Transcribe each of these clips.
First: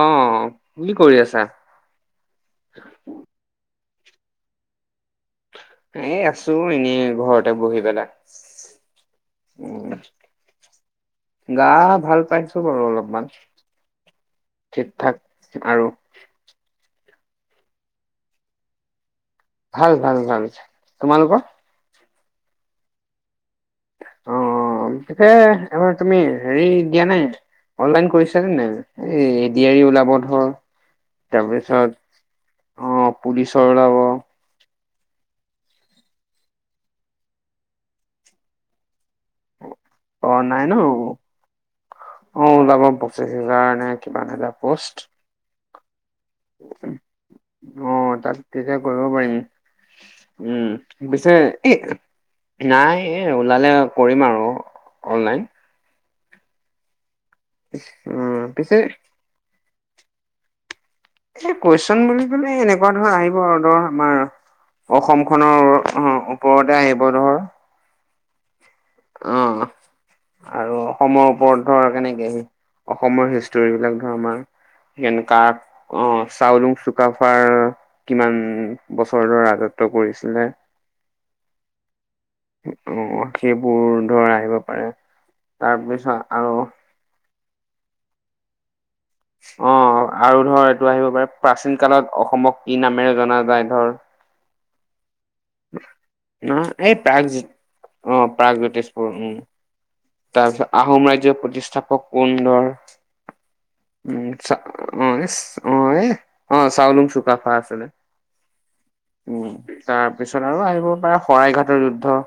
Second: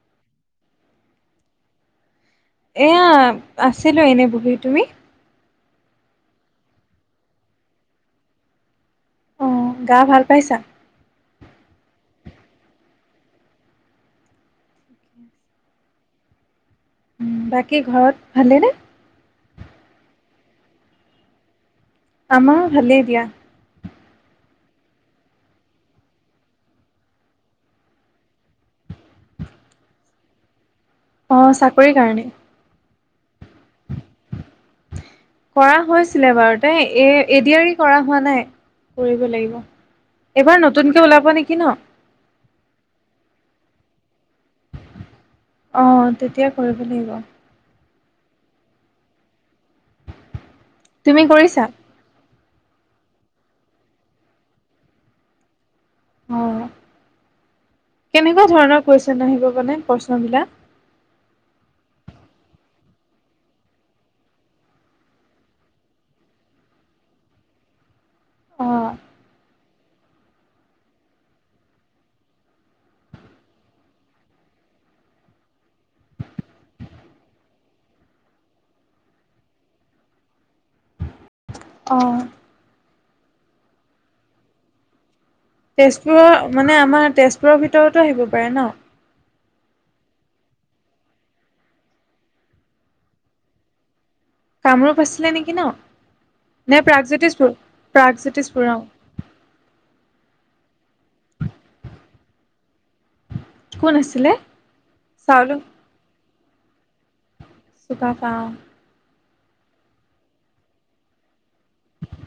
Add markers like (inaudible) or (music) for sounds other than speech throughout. অ কি কৰি আছা এয়া আছিলো এনে বহি তুমি এই আছো এনেই ঘৰতে বহি পেলাই অ উ গা ভাল পাইছা? গা ভাল পাইছো বাৰু অলপমান ঠিকঠাক আৰু উম, বাকী ঘৰত ভালেনে ভাল ভাল ভাল তোমালোকৰ আমাৰ ভালেই দিয়া। অ অ অ। এ এইবাৰ তুমি হেৰি দিয়া নাই? অনলাইন কৰিছা নে নাই? এ এ ডি আৰি ওলাব ধৰ - অ তাৰ চাকৰিৰ পিছত কাৰণে। আহ পুলিচৰ ওলাব। কৰা হৈছিলে বাৰুতে এ এ ডি আৰি কৰা হোৱা নাই কৰিব লাগিব। অ এইবাৰ নাই ন নতুনকে ওলাব নেকি ন? অ ওলাব পচিশ হাজাৰ নে কিমান হাজাৰ পষ্ট। অঁ তেতিয়া কৰিব লাগিব। অ তাত তেতিয়া কৰিব পাৰিম, উম তুমি পিছে কৰিছা? - নাই এই ওলালে কৰিম আৰু অনলাইন। অ উম কেনেকুৱা পিছে ধৰণৰ কুৱেশ্যন আহিব মানে প্ৰশ্ন বিলাক? এ কুৱেশ্যন বুলি ক'লে এনেকুৱা ধৰ আহিব আৰু ধৰ আমাৰ - অসম খনৰ ওপৰতে আহিব ধৰ। অ। অ। আৰু অসমৰ ওপৰত ধৰ কেনেকে অসমৰ হিষ্টৰী বিলাক ধৰ আমাৰ - হেনেকা। অ চাওলুং চুকাফাৰ কিমান বছৰৰ ৰাজত্ব কৰিছিলে? অঁ। উম অ সেইবোৰ ধৰা আহিব পাৰে। তাৰপিছত তেজপুৰৰ আৰু মানে আমাৰ তেজপুৰৰ ভিতৰতো আহিব পাৰে ন? অ আৰু ধৰ এইটো আহিব পাৰে প্ৰাচীন কালত অসমক কি নামেৰে জনা যায় ধৰ। কামৰূপ আছিলে নেকি ন? নহ নে এই প্ৰাগ প্ৰাগজ্যোতিষপুৰ অ প্ৰাগজ্যোতিষপুৰ অ। তাৰ পিছত আহোম ৰাজ্যৰ প্ৰতিষ্ঠাপক কোন ধৰ। কোন উম আছিলে চা অ এ চাউলু অ অ এ চাউলুং চুকাফা আছে। চুকাফা অ। উম তাৰ পিছত আৰু আহিব পাৰে শৰাইঘাটৰ যুদ্ধ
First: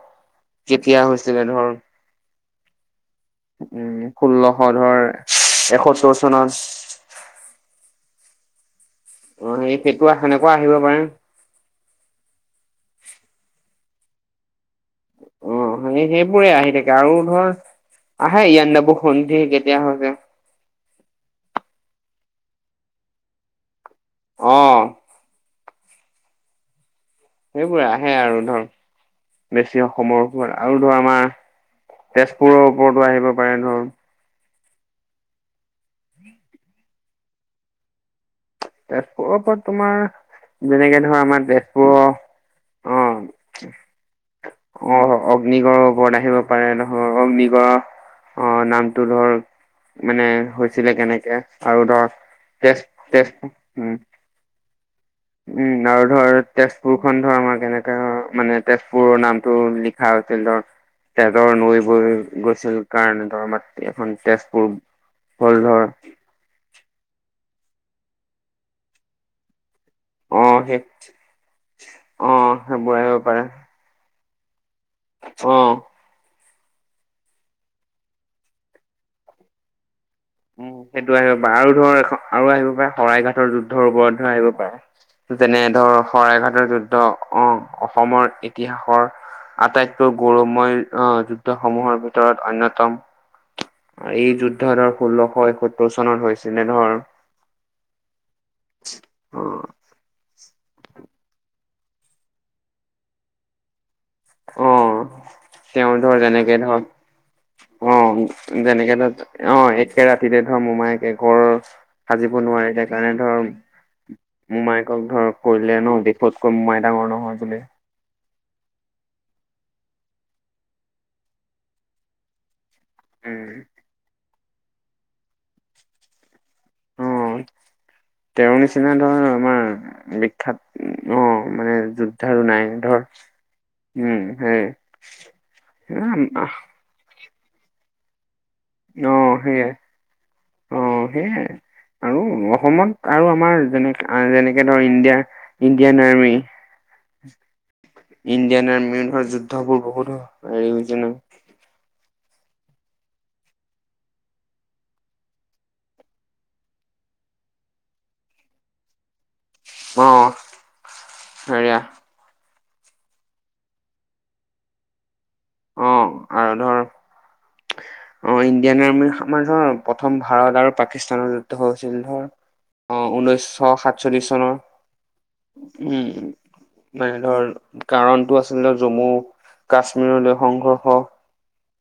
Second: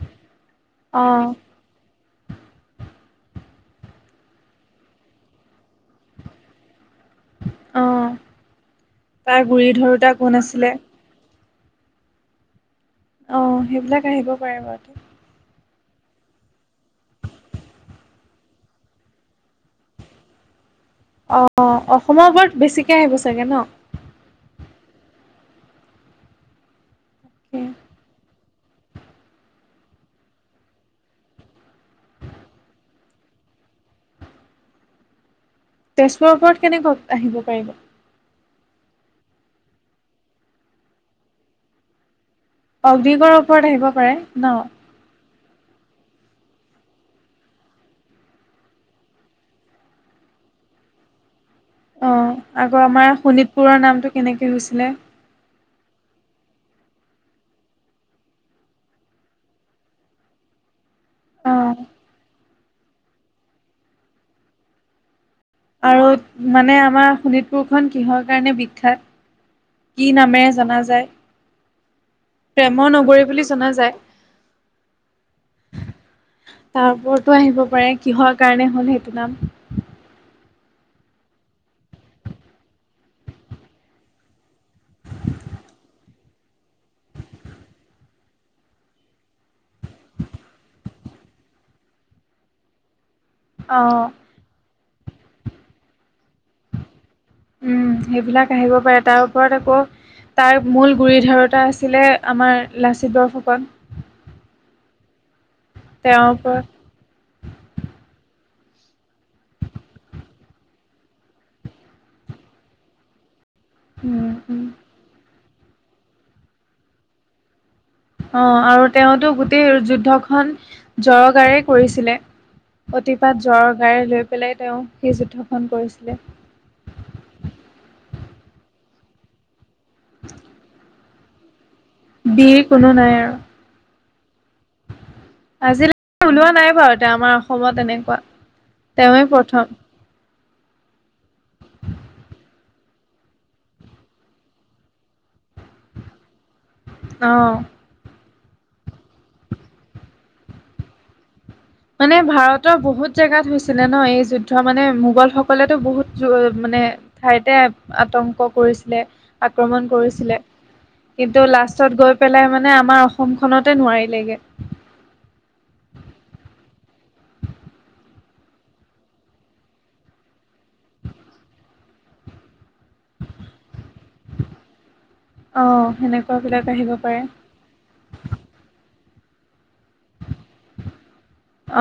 অ কেতিয়া হৈছিলে ধৰ। উম ষোল্লশ ধৰ এসত্তৰ চনত। অ, তাৰ অ গুৰি সেই সেইটো ধৰোতা কোন সেনেকুৱা আহিব আছিলে? পাৰে অঁ সেইবিলাক আহিব পাৰে বাৰুতে। অ সেই সেইবোৰে আহি থাকে আৰু ধৰ - আহে ইয়ান্দাবুসন্ধী কেতিয়া হৈছিল? অ অ, অসমৰ ওপৰত বেছিকে আহিব চাগে ন? অ। সেইবোৰে আহে আৰু ধৰক - বেছি অসমৰ ওপৰত আৰু ধৰ আমাৰ তেজপুৰৰ ওপৰতো আহিব পাৰে ধৰ। তেজপুৰৰ ওপৰত কেনেকৈ আহিব পাৰিব? তেজপুৰৰ ওপৰত তোমাৰ যেনেকে ধৰা আমাৰ তেজপুৰৰ - অগ্নিগড় ওপৰত আহিব পাৰে ন? অ অগ্নিগড়ৰ ওপৰত আহিব পাৰে ধৰ, অগ্নিগড় আ নামটো ধৰ - মানে হৈছিলে কেনেকে, আৰু ধৰ তেজ তেজপু - তেজপুৰৰ নামটো কেনেকে হৈছিলে? উম আৰু ধৰ তেজপুৰ খন ধৰ আমাৰ কেনেকে মানে তেজপুৰৰ নামটো লি - খা হৈছিল ধৰ। তেজৰ অ নৈ বৈ গৈছিল কাৰণে ধৰ মাত এখন তেজপুৰ - আৰু মানে আমাৰ শোণিতপুৰখন কিহৰ কাৰণে বিখ্যাত? কি নামেৰে অ', সেই জনা যায় অ', প্ৰেমৰ সেইবোৰ আহিব নগৰী পাৰে বুলি জনা যায় অ তাৰ ওপৰতো আহিব পাৰে কিহৰ কাৰণে হ'ল সেইটো নাম উম সেইটো আহিব পায় আৰু ধৰ এখ আৰু আহিব পায় শৰাই ঘাটৰ যুদ্ধৰ ওপৰটো আহিব পায় যেনে ধৰ শৰাইঘাটৰ যুদ্ধ অহ অসমৰ ইতিহাসৰ আটাইতকৈ গৌৰৱময় অহ যুদ্ধসমূহৰ ভিতৰত অন্যতম অ এই যুদ্ধ ধৰ ষোল্লশ এসত্তৰ চনত হৈছিলে ধৰ উম, সেইবিলাক আহিব পাৰে তাৰ অ ওপৰত আকৌ তাৰ মূল গুৰি ধৰোতা আছিলে আমাৰ লাচিত বৰফুকন। অ', তেওঁ ধৰ তেওঁৰ যেনেকে ওপৰত ধৰ অ', যেনেকে ধৰ অ', একে ৰাতিতে ধৰ মোমাইকে গঢ় সাজিব নোৱাৰিলে কাৰণে ধৰ উম', উ মোমায়েকক ধৰ কৈ দিলে ন, দেশতকৈ মোমাই ডাঙৰ নহয় বুলি। অ', আৰু তেওঁতো গোটেই যুদ্ধখন জৰগাৰে কৰিছিলে। অতিপাত জ্বৰ গাৰে লৈ পেলাই তেওঁ সেই যুদ্ধখন কৰিছিলে। উম তেওঁৰ নিচিনা ধৰ আমাৰ বিখ্যাত উ অ', মানে যুত ধাৰ আৰু বীৰ নাই, কোনো আৰু ধৰ উম সেই আজিলৈকে ওলোৱা নাই বাৰু এতিয়া আমাৰ অসমত এনেকুৱা। তেওঁৱে অ', প্ৰথম সেইয়াই অ', সেইয়াই। আৰু অসমত আৰু আমাৰ যেনেক আ যেনেকে ধৰ ইণ্ডিয়াৰ ইণ্ডিয়ান আৰ্মি। অঁ'। ইণ্ডিয়ান আৰ্মিৰ ধৰ যুদ্ধ বোৰ বহুত হয় হেৰি হৈছে ন। মানে ভাৰতৰ বহুত জেগাত হৈছিলে ন, এই যুদ্ধ মানে মোগল সকলেতো বহুত যো মানে ঠাইতে আতংক কৰিছিলে। আক্ৰমণ অ কৰিছিলে, কিন্তু হেৰিয়া লাষ্টত গৈ পেলাই মানে আমাৰ অসমখনতে নোৱাৰিলেগে। অ', আৰু ধৰ' অ', ইণ্ডিয়ান আৰ্মি আমাৰ ধৰ প্ৰথম ভাৰত আৰু পাকিস্তানৰ যুদ্ধ হৈ হৈছিল ধৰ। অ', ঊনৈছশ সাতচল্লিশ চনৰ অ উম উ সেনেকুৱা বিলাক আহিব মানে পাৰে ধৰ কাৰণটো আছিলে জম্মু কাশ্মীৰলৈ সংঘৰ্ষ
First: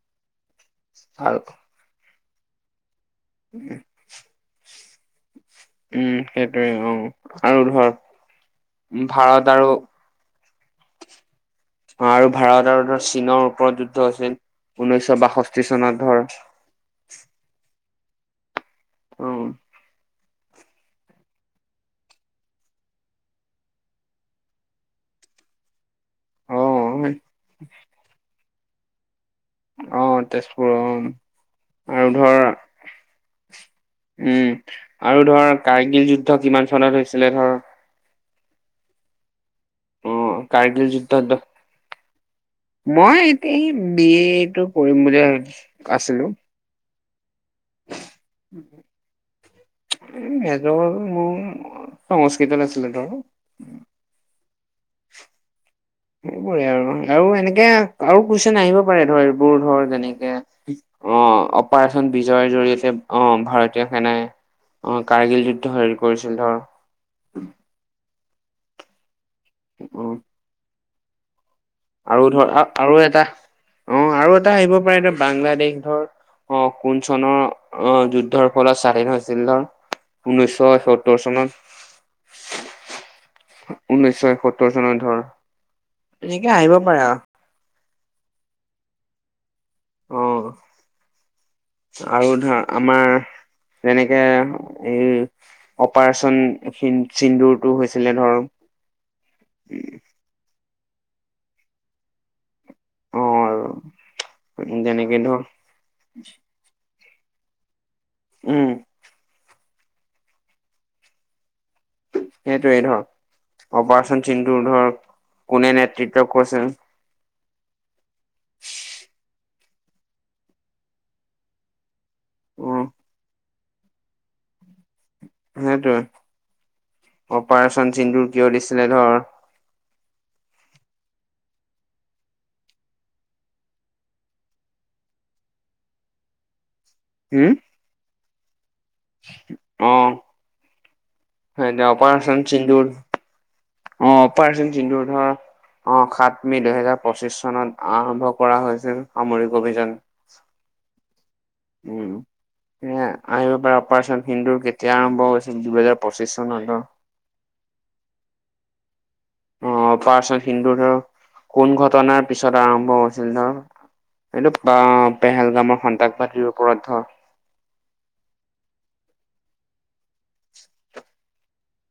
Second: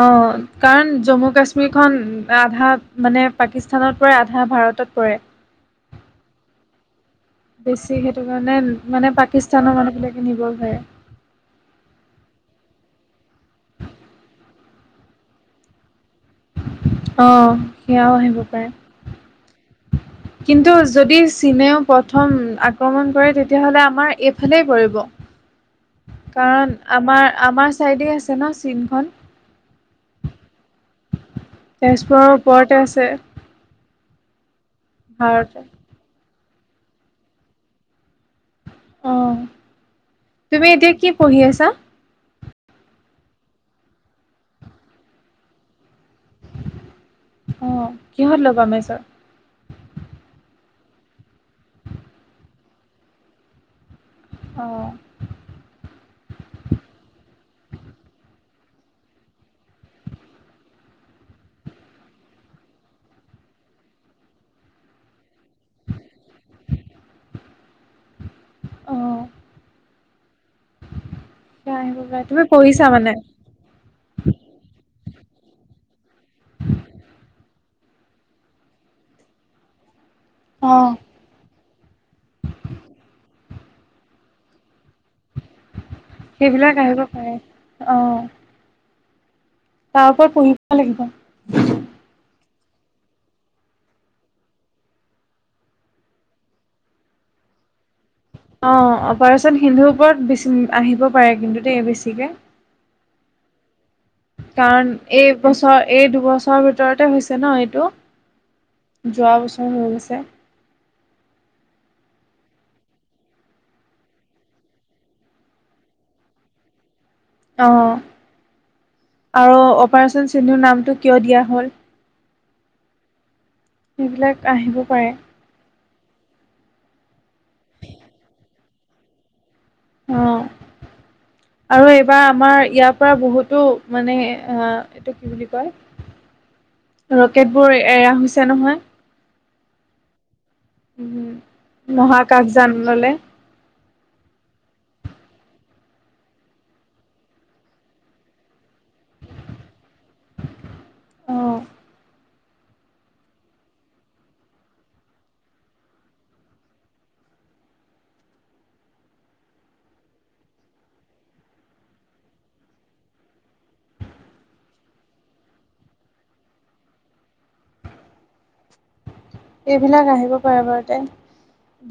অ', কাৰণ জম্মু আৰু কাশ্মীৰখন আধা মানে পাকিস্তানত পৰে, আধা ভাৰতত পৰে। উম সেইটোৱে অ আৰু বেছি ধৰ সেইটো কাৰণে মানে ভাৰত আৰু পাকিস্তানৰ মানুহবিলাক কিনিব চাই (unintelligible) আৰু ভাৰত আৰু ধৰ চীনৰ ওপৰত যুদ্ধ হৈছিল, ঊনৈশ বাষষ্ঠি চনত ধৰ। অ', সেয়াও আহিব পাৰে। অ। কিন্তু যদি চীনেও প্ৰথম আক্ৰমণ কৰে, তেতিয়াহ'লে আমাৰ এইফালেই পৰিব। (unintelligible) অ কাৰণ আমাৰ আমাৰ চাইডেই আছে ন চীনখন। অহ তেজপুৰ অহ আৰু তেজপুৰৰ ধৰ ওপৰতে আছে উম আৰু ধৰ ভাৰতে। কাৰ্গিল যুদ্ধ কিমান চনত হৈছিলে ধৰ। অ অ তুমি কাৰ্গিল এতিয়া কি যুদ্ধত পঢ়ি আছা। মই এতি বি এ টো কৰিম বুলি আছিলো। অ কিহত লবা মেজৰ। এ মেজৰ মোৰ সংস্কৃতত আছিলে ধৰ। অ (inaudible) সেইবোৰে আৰু আৰু এনেকে আৰু কুইচন আহিব পাৰে ধৰ এইবোৰ ধৰ যেনেকে আহ অপাৰেচন বিজয়ৰ জৰিয়তে আহ ভাৰতীয় সেনাই অ কাৰ্গিল যুদ্ধ হেৰি কৰিছিল ধৰ। আহ, উম, আহিব পাৰে আৰু তুমি ধৰ পঢ়িছা আৰু মানে? এটা অ আৰু এটা আহিব পাৰে বাংলাদেশ ধৰ, অ কোন চনৰ আহ যুদ্ধৰ ফলত স্বাধীন হৈছিল ধৰ, ঊনৈছশ অ', এসত্তৰ চনত। ঊনৈছশ এসত্তৰ চনৰ ধৰ। সেইবিলাক আহিব পাৰে অ, তাৰপ অ পঢ়িব লাগিব। আৰু ধৰ আমাৰ যেনেকে এই, অপাৰেচন চিন্দুৰতটো হৈছিলে ধৰ, অঁ অপাৰেচন সিন্ধুৰ ওপৰত বেছি আহিব পাৰে কিন্তু দেই বেছিকে। অ আৰু কাৰণ যেনেকে ধৰ এইবছৰ এই দুবছৰৰ ভিতৰতে হৈছে ন এইটো। উম যোৱা বছৰ হৈ আছে। সেইটয়ে ধৰ অপাৰচন সিন্ধুৰ ধৰ কোনে নেতৃত্ব কৈছে। অ আৰু অপাৰচন সিন্ধুৰ নামটো কিয় দিয়া হ'ল। উম, সেইবিলাক আহিব পাৰে। সেইটোয়ে অপাৰেচন চিন্দুৰ কিয় দিছিলে ধৰ, অ আৰু এইবাৰ আমাৰ ইয়াৰ পৰা বহুতো মানে আহ, এইটো কি বুলি কয়। (inaudible) ৰকেট বোৰ এৰা হৈছে নহয়। অ উম সেইতিয়া অপাৰেচন মহাকাশযান চিন্দুৰ, ললে অ অপাৰেচন চিন্ধুৰ ধৰ, অ সাত মে দুহেজাৰ পঁচিশ চনত আৰম্ভ কৰা হৈছিল সামৰিক অভিযান। আহ, উম, এ আহিব পাৰে অপাৰেচন সিন্দুৰ কেতিয়া আৰম্ভ হৈছিল দুহেজাৰ পঁচিশ চনত, অ পাৰ্চত হিন্দু ধৰ কোন ঘটনাৰ পিছত আৰম্ভ হৈছিল ধৰ। এইটো বা পেহেলগামৰ সন্তাসবাদীৰ ওপৰত ধৰ, এইবিলাক আহিব পাৰে বাৰু তে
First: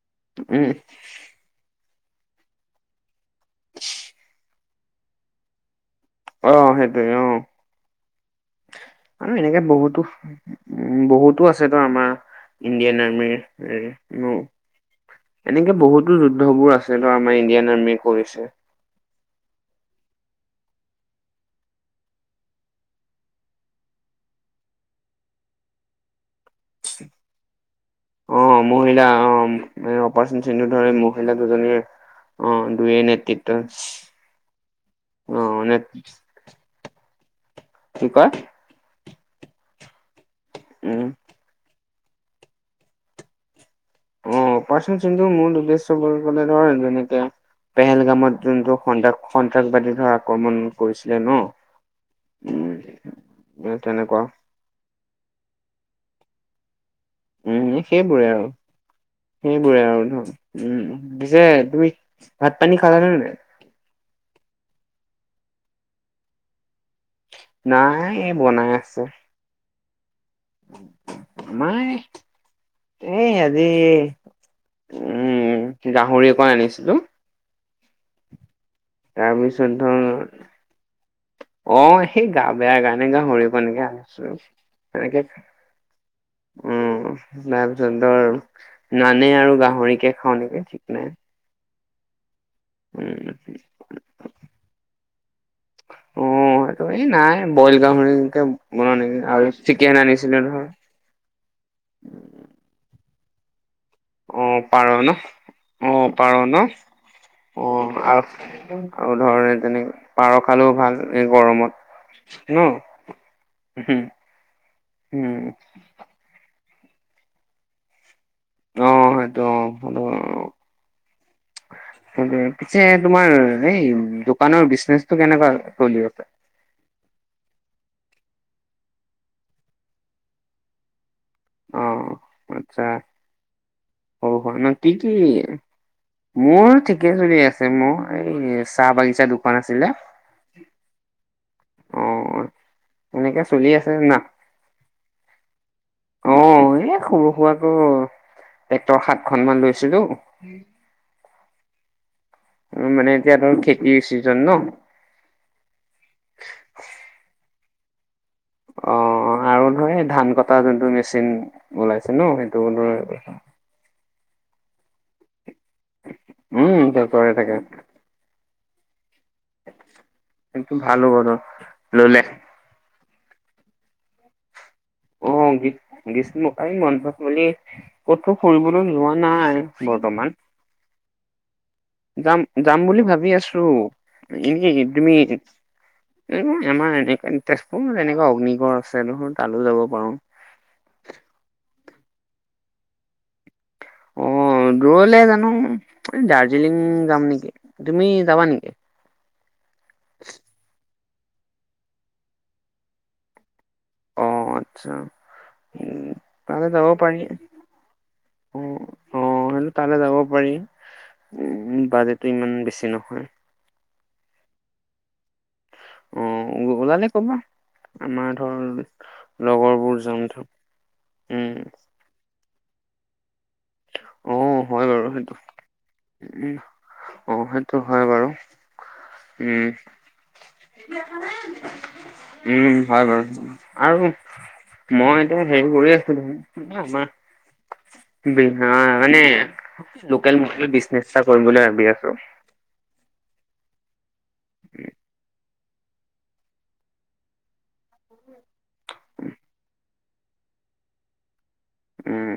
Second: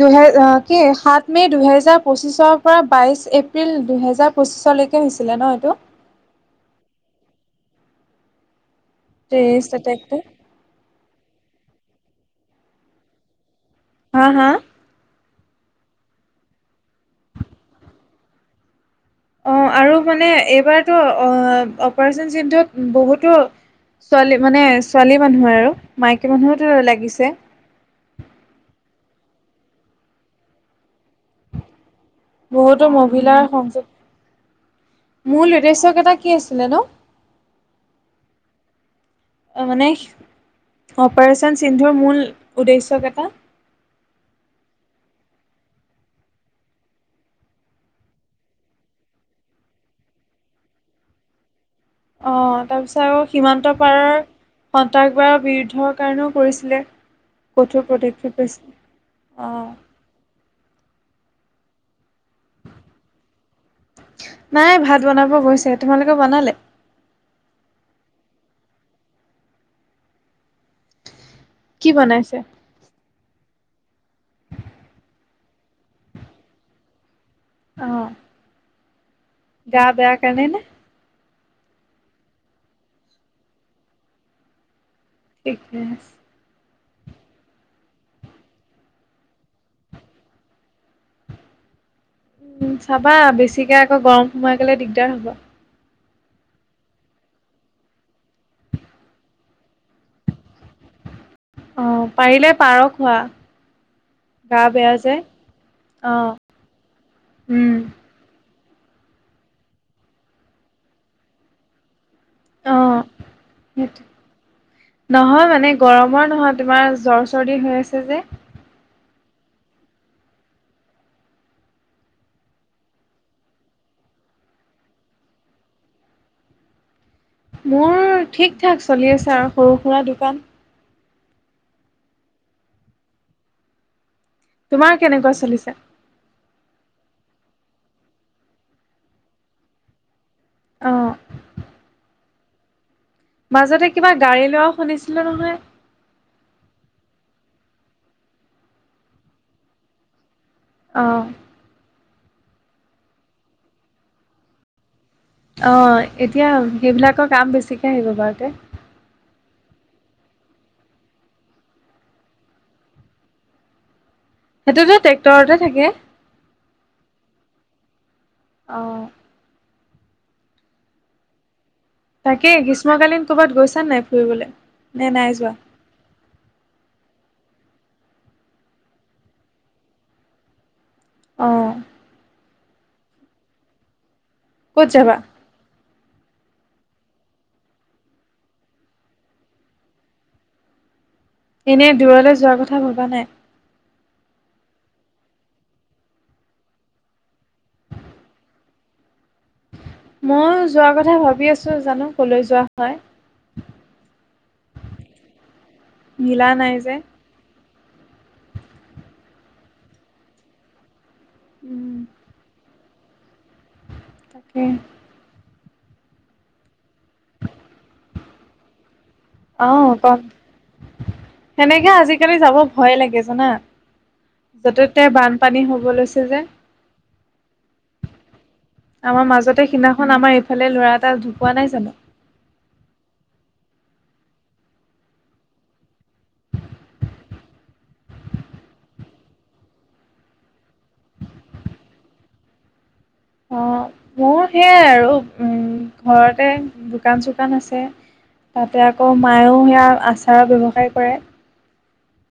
দুহেজ উম কি সাত, মি দুহেজাৰ পঁচিছৰ পৰা বাইছ এপ্ৰিল দুহেজাৰ পঁচিছলৈকে হৈছিলে ন এইটো। অ সেইটোৱে অ। আৰু এনেকে টেৰিষ্ট বহুতো এটেকটো উ বহুতো আছে তো আমাৰ ইণ্ডিয়ান আৰ্মিৰ ন হা হা এনেকে বহুতো যুদ্ধবোৰ আছে ন আমাৰ ইণ্ডিয়ান আৰ্মি কৰিছে অ আৰু মানে এইবাৰতো অ অপাৰেচন চিধত বহুতো ছোৱালী মানে ছোৱালী মানুহ আৰু মাইকী মানুহোতো লাগিছে। অ মহিলা অ মান অপাৰেচন চিন ধৰে মহিলা দুজনীৰ অ বহুতো দুয়ে মহিলাৰ নেতৃত্ব সংযোগ অ মূল নে উদ্দেশ্যকেইটা কি আছিলে নো কি কয় অ মানে উম অপাৰেচন সিন্ধুৰ মূল উদ্দেশ্যকেইটা অ পাচন চিন্ধুৰ মূল উদ্দেশ্য বুলি কলে ধৰ যেনেকে পেহেলগামত যোনটো সান্ত্ৰস সন্ত্ৰাসবাদী ধৰ আক্ৰমণ কৰিছিলে ন অ উম তাৰপিছত আৰু সীমান্ত এ পাৰৰ তেনেকুৱা সন্ত্ৰাসবাদৰ বিৰুদ্ধৰ কাৰণেও কৰিছিলে। উম কঠোৰ সেইবোৰে পদক্ষেপ আৰু লৈছিলে অ সেইবোৰে আৰু ধৰ। উম পিছে তুমি ভাত পানী খালা নে নাই? নাই ভাত বনাব গৈছে তোমালোক বনালে? নাই এ বনাই আছে। মাই কি বনাইছে এ আজি উম গাহৰি অকণ আনিছিলো। অ গা বেয়া কাৰণে নে (unintelligible) অ সেই গা বেয়া কাৰনে গাহৰী একনকে আনিছো সেনেকে ঠিকে আছে উম তাৰপিছত ধৰ নানে আৰু গাহৰিকে খাওঁ খাওঁ নেকি ঠিক নাই। উম চাবা বেছিকে আকৌ গৰম সোমাই গ'লে দিগদাৰ হ'ব। উ মইতো এই নাই বইল গাহৰিকে বনাও নেকি আৰু চিকেন আনিছিলো ধৰ অ পাৰিলে পাৰ খোৱা। অ গা পাৰ বেয়া যে ন অ পাৰ ন অ উম আফ- আৰু ধৰ তেনেকে পাৰ খালেও ভাল এই গৰমত। ন? অ উম, সেইটো উম, নহয় মানে গৰমৰ নহয় তোমাৰ জ্বৰ, চৰ্দি হৈ আছে যে অ সেইটো অ হলো আও সেটোৱে পিছে তোমাৰ এই দোকানৰ বিজনেচটো কেনেকুৱা চলি আছে মোৰ ঠিক ঠাক চলি আছে আৰু সৰু সুৰা দোকান। অ আচ্ছা সৰু সুৰা ন কি তোমাৰ কি কেনেকুৱা চলিছে মোৰ ঠিকে চলি আছে মোৰ এই চাহ বাগিছা দোকান আছিলে অ অ এনেকে চলি মাজতে আছে কিবা না? গাড়ী লোৱাও শুনিছিলো নহয়। অ এই সৰু সুৰাকো টেক্টৰ সাতখন মান লৈছিলো। অ উ মানে এতিয়া ধৰ খেতিৰ চিজন ন অ এতিয়া সেইবিলাকৰ কাম বেছিকে আহিব বাৰতে অ আৰু ধৰ সেই ধান কটা যোনটো মেচিন ওলাইছে ন সেইটো ধৰে এইখন সেইটো ধৰ ট্ৰেক্টৰতে থাকে। উম' তেওঁ কৰি থাকে। অঁ এটো ভাল হ'ব ন, ললে কি গ্ৰীষ্মকালীন ক'ৰবাত গৈছা নাই ফুৰিবলে? নে নাই যোৱা? গ্ৰীষ্মকালীন বন্ধত মানে, কতো ফুৰিবলৈ লোৱা নাই বৰ্তমান। অঁ যাম, যাম বুলি ভাবি আছোঁ। এ ক'ত তুমি যাবা এই আমাৰ এনে তেজপুৰ এনেকুৱা অগ্নিগড় আছে নহ, তালো যাব পাৰোঁ। এনেই দূৰলে যোৱা কথা ভবা নাই? অ দূৰলে জা'নো, এই দাৰ্জিলিং যাম নেকি। তুমি যাবা নেকি? ময়ো যোৱা কথা ভাবি আছোঁ, জা'নো ক'লৈ যোৱা হয়। অ আচ্ছা, উ মিলা তালে নাই যাব যে পাৰি। উ, অ সেনো তালে যাব পাৰি, উ উম বাজেটটো ইমান বেছি নহয়। তাকে অ ওলালে কবা, আমাৰ ধৰ অঁহ লগৰবোৰ কম। যাম ধৰ উম। সেনেকে আজিকালি যাব ভয়ে লাগে, জানা। অ', হয় য'তে-ততে বাৰু সেইটো বানপানী হ'ব লৈছে যে উম, অ হেন টো হয় বাৰু, আমাৰ মাজতে উম' সিদিনাখন আমাৰ এইফালে ল'ৰা এটা ঢুকোৱা নাই জানো উম হয় বাৰু, আৰু সো মই এতিয়া হেৰি কৰি আছিলোঁ, আমাৰ বি অ মানে, লোকেল মাছলি বিজনেছ এটা কৰিবলৈ ভাবি আছোঁ। অ মোৰ সেয়াই আৰু, উম' ঘৰতে দোকান-চোকান আছে। তাতে আকৌ মায়েও সেয়া আচাৰৰ ব্যৱসায় কৰে। উম'